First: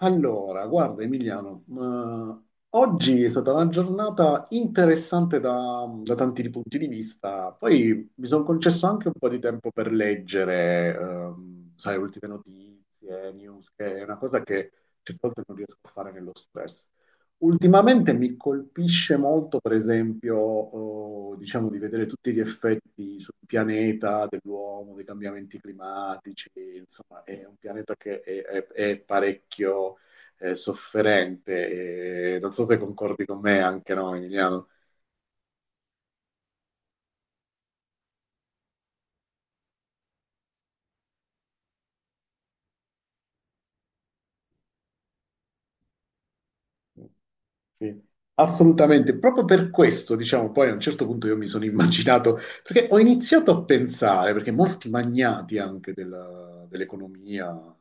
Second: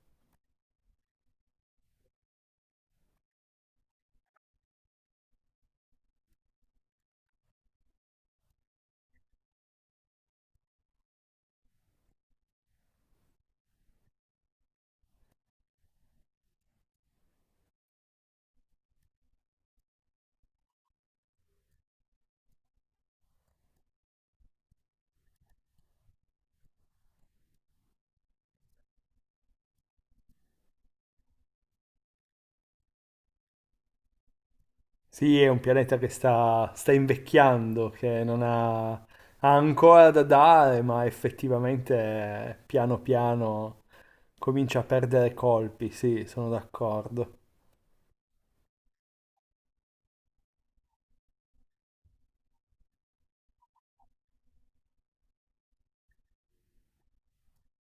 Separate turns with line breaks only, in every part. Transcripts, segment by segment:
Allora, guarda Emiliano, ma oggi è stata una giornata interessante da tanti punti di vista. Poi mi sono concesso anche un po' di tempo per leggere, sai, ultime notizie, news, che è una cosa che certe volte non riesco a fare nello stress. Ultimamente mi colpisce molto, per esempio, diciamo di vedere tutti gli effetti sul pianeta dell'uomo, dei cambiamenti climatici, insomma, è un pianeta che è parecchio sofferente. E non so se concordi con me anche, no, Emiliano?
Sì, è un pianeta che sta invecchiando, che non ha, ha ancora da dare, ma effettivamente piano piano comincia a perdere colpi, sì, sono d'accordo.
Sì, assolutamente. Proprio per questo, diciamo, poi a un certo punto io mi sono immaginato, perché ho iniziato a pensare, perché molti magnati anche dell'economia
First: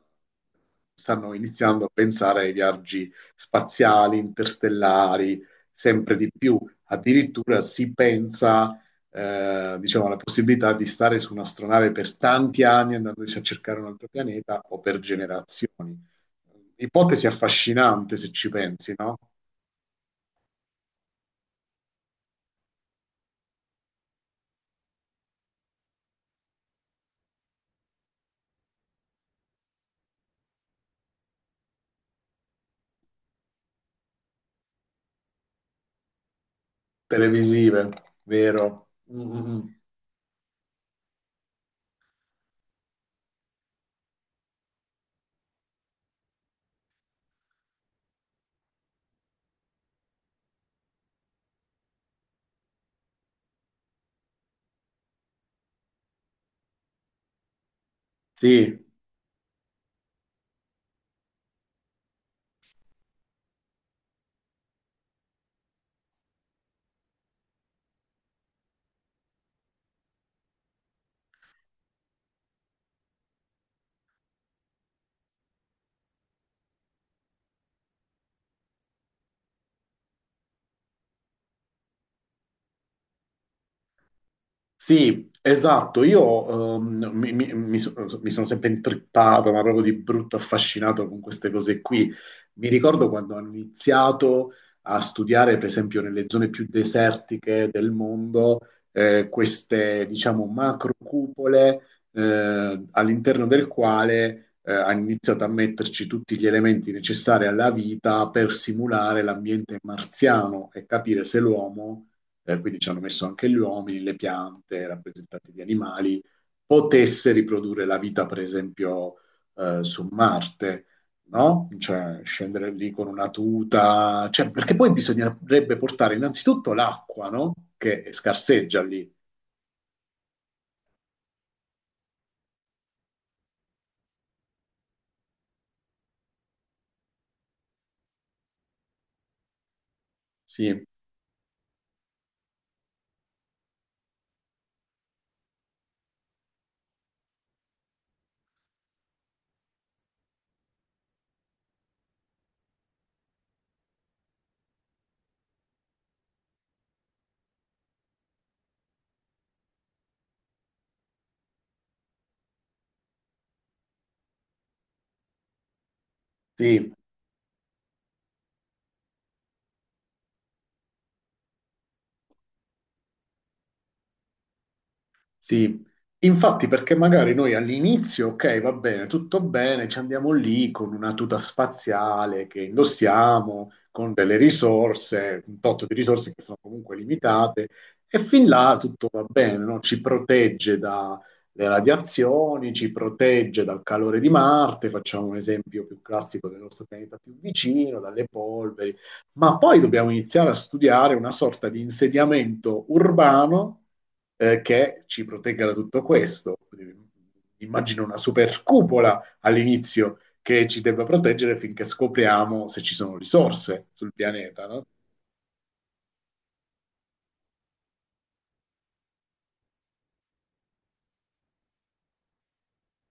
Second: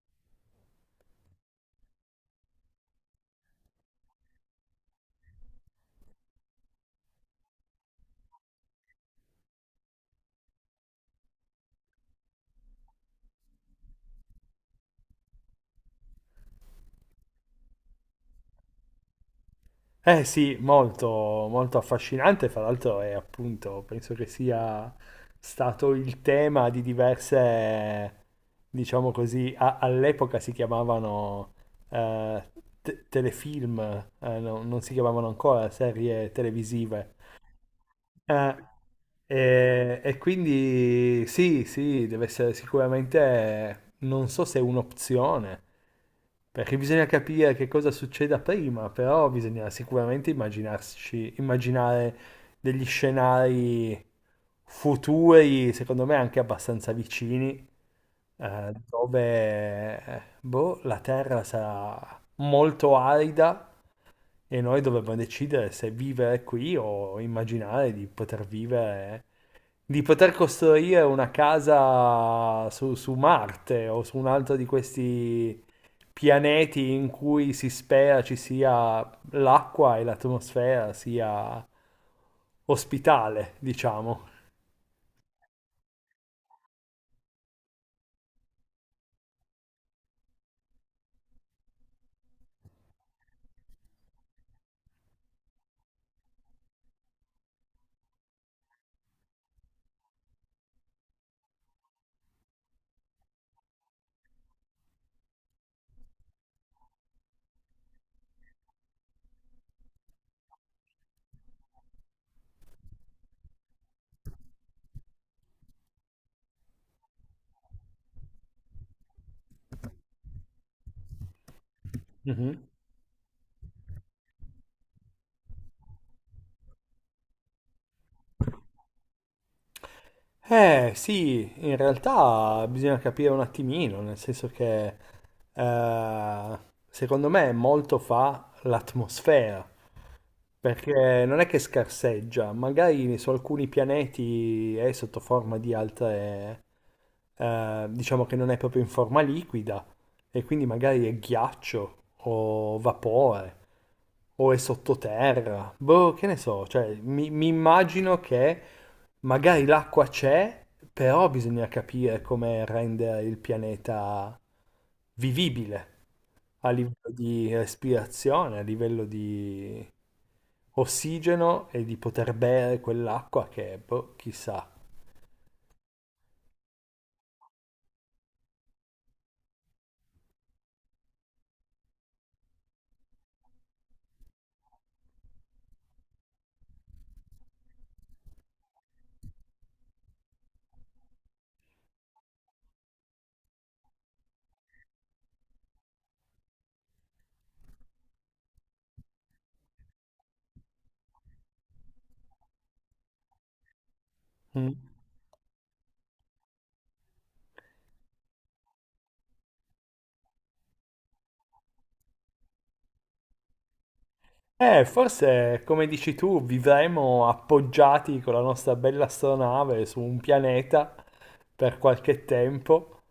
stanno iniziando a pensare ai viaggi spaziali, interstellari, sempre di più. Addirittura si pensa, diciamo, alla possibilità di stare su un'astronave per tanti anni andandoci a cercare un altro pianeta o per generazioni. Ipotesi affascinante se ci pensi, no?
Eh sì, molto affascinante, fra l'altro è appunto, penso che sia stato il tema di diverse, diciamo così, all'epoca si chiamavano eh, telefilm, non si chiamavano ancora serie televisive.
Televisive,
Eh,
vero? Mm.
e quindi sì, sì, deve essere sicuramente, non so se è un'opzione, perché bisogna capire che cosa succeda prima, però bisogna sicuramente immaginarsi, immaginare degli scenari futuri, secondo me anche abbastanza vicini,
Sì.
dove boh, la Terra sarà molto arida e noi dovevamo decidere se vivere qui o immaginare di poter vivere, di poter costruire una casa su Marte o su un altro di questi pianeti in cui si spera ci sia l'acqua e l'atmosfera sia ospitale, diciamo.
Sì, esatto, io mi sono sempre intrippato, ma proprio di brutto affascinato con queste cose qui. Mi ricordo quando hanno iniziato a studiare, per esempio, nelle zone più desertiche del mondo, queste, diciamo, macro cupole all'interno del quale hanno iniziato a metterci tutti gli elementi necessari alla vita per simulare l'ambiente marziano e capire se l'uomo quindi ci hanno messo anche gli uomini, le piante rappresentate di animali, potesse riprodurre la vita, per esempio, su Marte, no? Cioè
Mhm.
scendere lì con una tuta, cioè, perché poi bisognerebbe portare innanzitutto l'acqua, no? Che scarseggia lì.
Eh sì, in realtà bisogna capire un attimino, nel senso che eh, secondo me molto fa l'atmosfera.
Sì,
Perché non è che scarseggia, magari su alcuni pianeti è sotto forma di altre, diciamo che non è proprio in forma liquida, e quindi magari è ghiaccio o vapore o è sottoterra. Boh, che ne so, cioè mi immagino che magari l'acqua c'è, però bisogna capire come rendere il pianeta vivibile a
sì.
livello di respirazione, a livello di ossigeno e di poter bere quell'acqua che, boh, chissà.
Sì, infatti perché magari noi all'inizio, ok, va bene, tutto bene, ci andiamo lì con una tuta spaziale che indossiamo, con delle risorse, un tot di risorse che sono comunque limitate, e fin là tutto va bene, no? Ci protegge dalle radiazioni, ci protegge dal calore di Marte, facciamo un esempio più classico del nostro pianeta più vicino, dalle polveri, ma poi dobbiamo iniziare a studiare una sorta di insediamento urbano
Mm.
che ci protegga da tutto questo. Quindi, immagino una super cupola all'inizio che ci debba proteggere finché scopriamo se ci sono risorse sul pianeta, no?
Forse, come dici tu, vivremo appoggiati con la nostra bella astronave su un pianeta per qualche tempo,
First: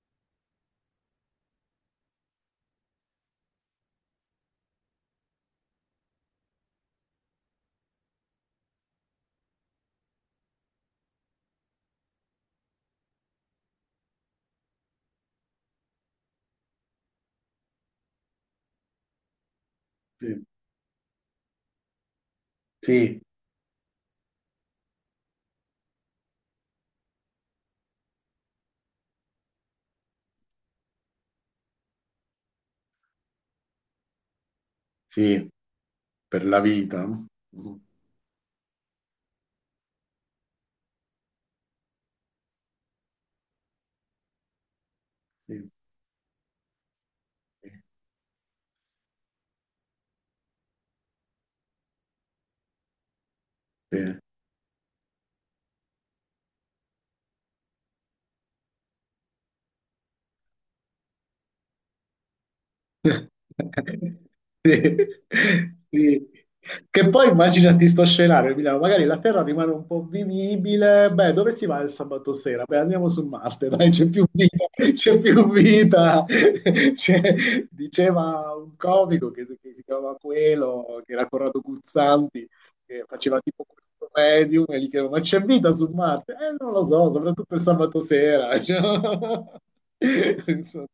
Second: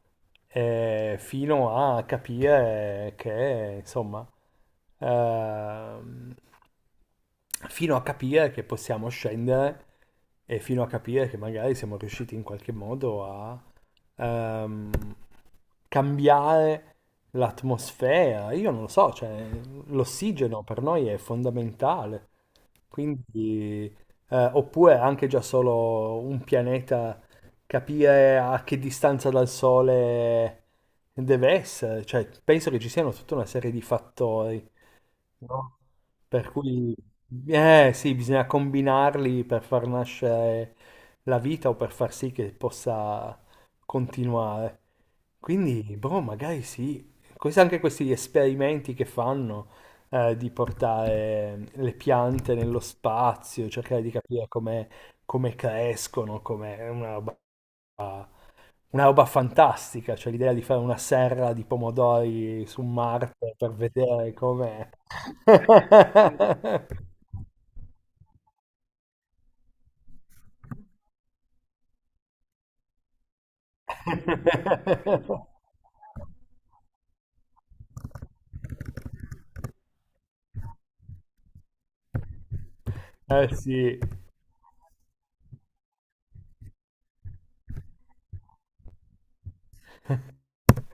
fino a capire che, insomma, ehm, fino a capire che possiamo scendere e fino a capire che magari siamo riusciti in qualche modo a ehm, cambiare l'atmosfera, io non lo so, cioè,
Sì.
l'ossigeno per noi è fondamentale,
Sì,
quindi, oppure anche già solo un pianeta, capire a che distanza dal Sole deve essere, cioè, penso che ci siano tutta una serie di fattori,
sì,
no?
per
Per
la
cui,
vita, no? Mhm.
eh sì, bisogna combinarli per far nascere la vita o per far sì che possa continuare.
Sì.
Quindi, boh, magari sì.
Sì.
Anche questi esperimenti che fanno di portare le piante nello spazio, cercare di
Sì.
capire come, come crescono, come è una roba fantastica, cioè l'idea di fare una serra di pomodori su Marte per vedere com'è.
Sì, sì. Che poi immaginati sto scenario, Milano, magari la Terra rimane un po' vivibile, beh, dove si va il sabato sera? Beh, andiamo su Marte, dai, c'è più vita, c'è più vita. Diceva un comico che, si chiamava Quello, che era Corrado Guzzanti, che faceva
Eh
tipo
sì,
questo medium e gli chiedeva, ma c'è vita su Marte? Non lo so, soprattutto il sabato sera. Cioè, insomma,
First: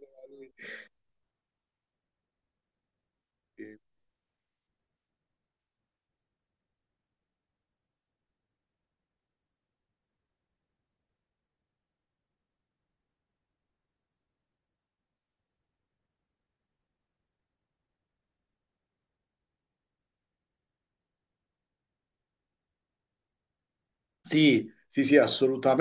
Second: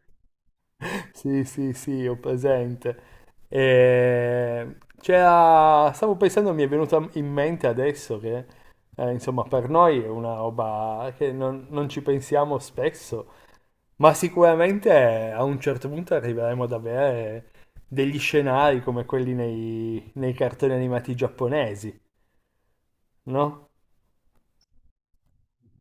sì, sì, sì, ho presente. Stavo pensando, mi è venuta in mente adesso che, insomma, per noi è una roba che non ci pensiamo spesso, ma sicuramente a un certo punto arriveremo ad avere degli scenari come quelli nei cartoni animati giapponesi, no?
sì, sì, sì,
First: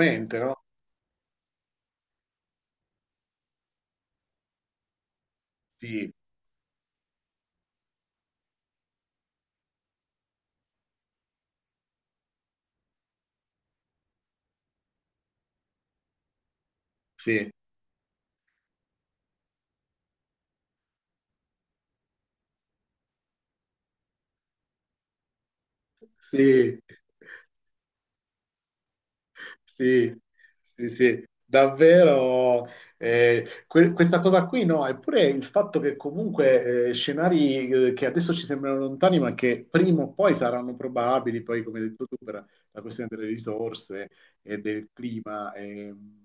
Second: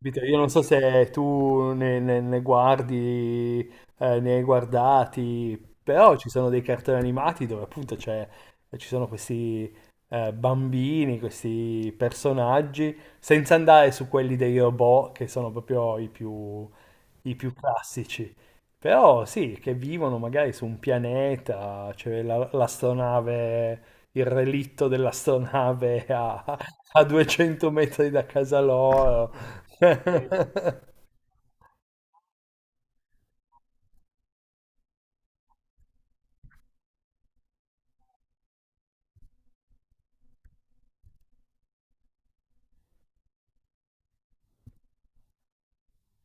Vito, io non so
no?
se tu ne guardi, ne hai guardati,
Sì,
però ci sono dei cartoni animati dove appunto ci sono questi bambini, questi personaggi, senza andare su quelli dei robot che sono proprio i
sì,
più classici. Però sì, che vivono magari su un pianeta, c'è l'astronave, il relitto dell'astronave a,
sì.
a 200 metri da casa loro.
Sì, sì, sì, davvero. Questa cosa qui, no? Eppure il fatto che comunque scenari che adesso ci sembrano lontani, ma che prima o poi saranno probabili, poi come hai detto tu, per la questione delle risorse e del clima, ehm,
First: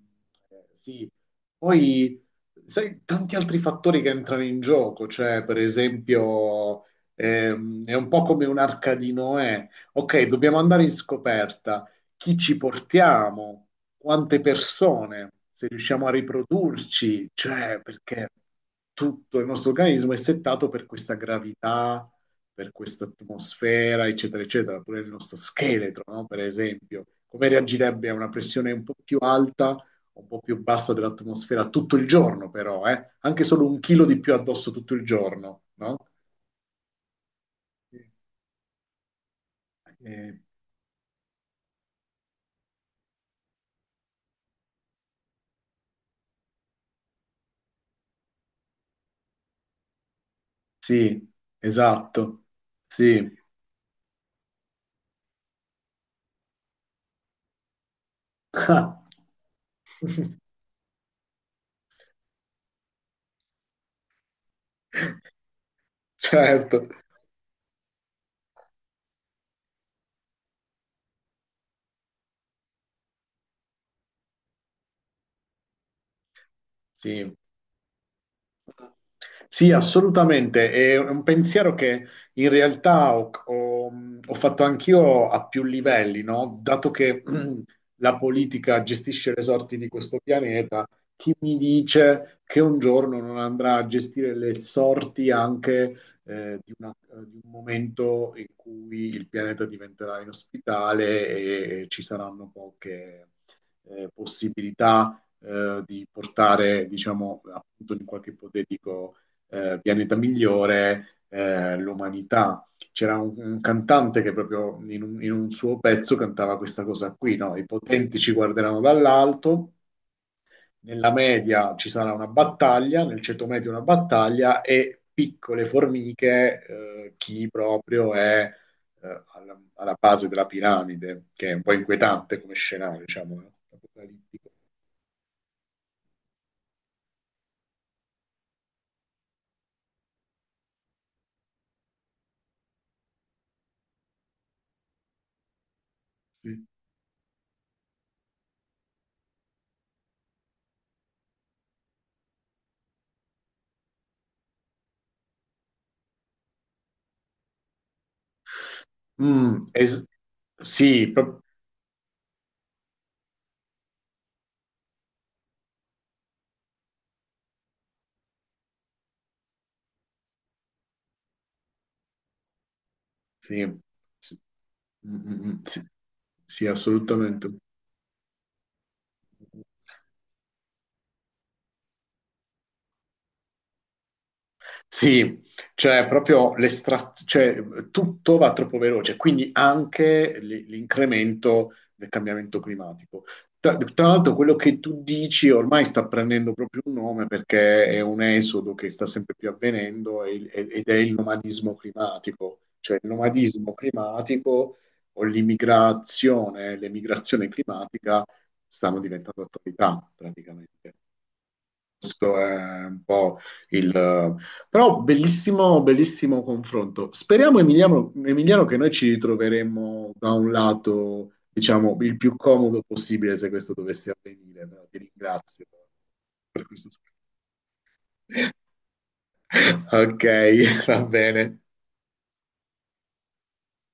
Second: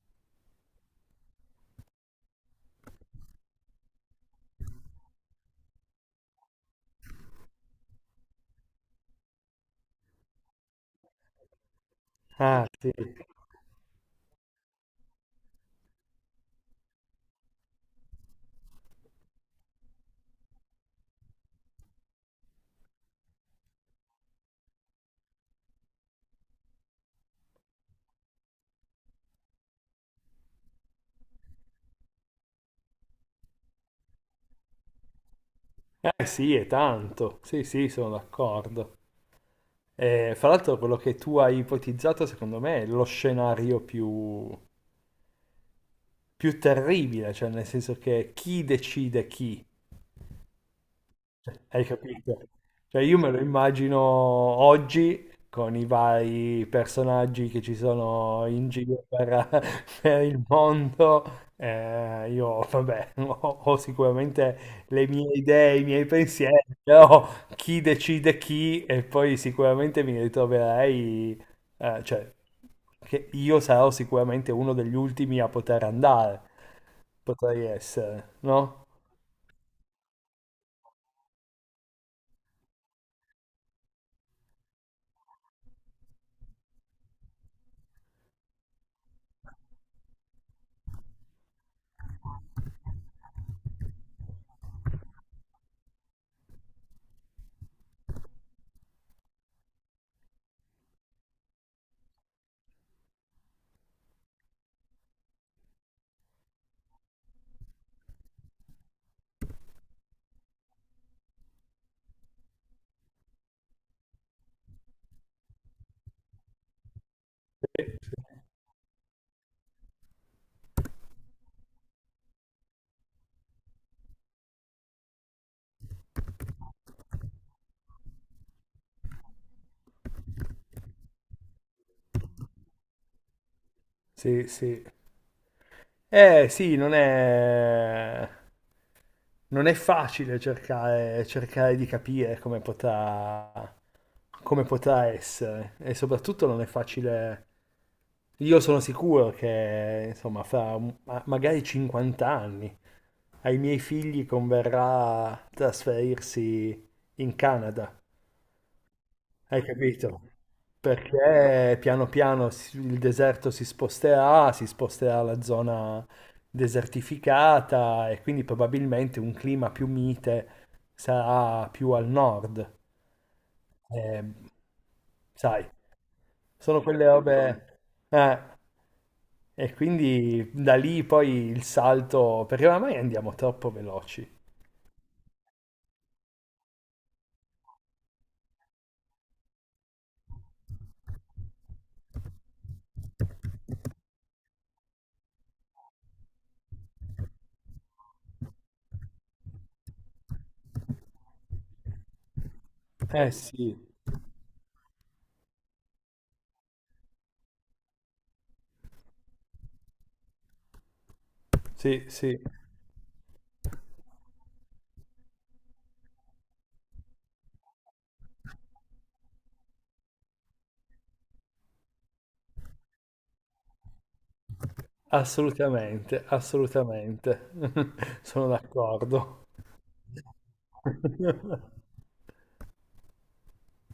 eh, sì. Poi, sai, tanti altri fattori che entrano in gioco, cioè per esempio è un po' come un'arca di Noè. Ok, dobbiamo andare in scoperta, chi ci
Ah, sì.
portiamo, quante persone, se riusciamo a riprodurci, cioè perché tutto il nostro organismo è settato per questa gravità, per questa atmosfera, eccetera, eccetera, pure il nostro scheletro, no? Per esempio, come reagirebbe a una pressione un po' più alta, un po' più bassa dell'atmosfera tutto il giorno, però, eh? Anche solo un chilo di più addosso tutto il giorno, no?
Sì, è tanto. Sì, sì,
Sì.
sono d'accordo.
Eh,
Fra l'altro, quello che tu hai ipotizzato, secondo me, è lo scenario più, più terribile, cioè nel senso che chi decide chi?
sì,
Hai capito?
esatto,
Cioè io me
sì.
lo immagino oggi con i vari personaggi che ci sono in giro per, per il mondo. Io, vabbè, ho sicuramente le mie idee, i miei pensieri,
Certo,
però chi decide chi e poi sicuramente mi ritroverei, cioè, che io sarò sicuramente uno degli ultimi a poter andare,
sì.
potrei essere, no?
Sì, assolutamente. È un pensiero che in realtà ho fatto anch'io a più livelli, no? Dato che la politica gestisce le sorti di questo pianeta, chi mi dice che un giorno non andrà a gestire le sorti anche eh, di una- di un momento in cui il pianeta diventerà inospitale e ci saranno poche possibilità di portare, diciamo, appunto in qualche ipotetico pianeta migliore l'umanità. C'era un cantante che proprio in un suo pezzo cantava questa cosa qui, no? I potenti ci guarderanno dall'alto, nella media ci sarà una battaglia, nel ceto medio una battaglia e piccole formiche, chi proprio è alla base della piramide, che è un po' inquietante come scenario, diciamo, no?
Sì,
Apocalittico.
sì. Eh sì, non è facile cercare, cercare di capire come potrà essere e soprattutto non è facile, io sono sicuro che insomma fra magari 50 anni ai miei figli converrà trasferirsi in Canada, hai
Mm,
capito?
sì,
Perché piano piano il deserto si sposterà la zona desertificata e quindi probabilmente un clima più mite sarà più al nord.
sì,
Eh,
sì, mm, mm, mm,
sai,
sì, sì,
sono quelle
assolutamente.
robe... eh, e quindi da lì poi il salto, perché oramai andiamo troppo veloci.
Sì, cioè proprio tutto va troppo veloce, quindi anche l'incremento del cambiamento climatico. Tra l'altro, quello che tu dici ormai sta prendendo proprio un nome perché è un esodo che sta sempre più avvenendo e ed è il nomadismo climatico, cioè il
Eh
nomadismo
sì,
climatico o l'immigrazione, l'emigrazione climatica stanno diventando attualità praticamente.
sì,
Questo
sì,
è un po' il... Però bellissimo, bellissimo confronto. Speriamo, Emiliano, Emiliano, che noi ci ritroveremo da un lato, diciamo, il più comodo possibile se questo dovesse avvenire. Però ti ringrazio
assolutamente,
per questo.
assolutamente. Sono d'accordo.
Ok, va bene.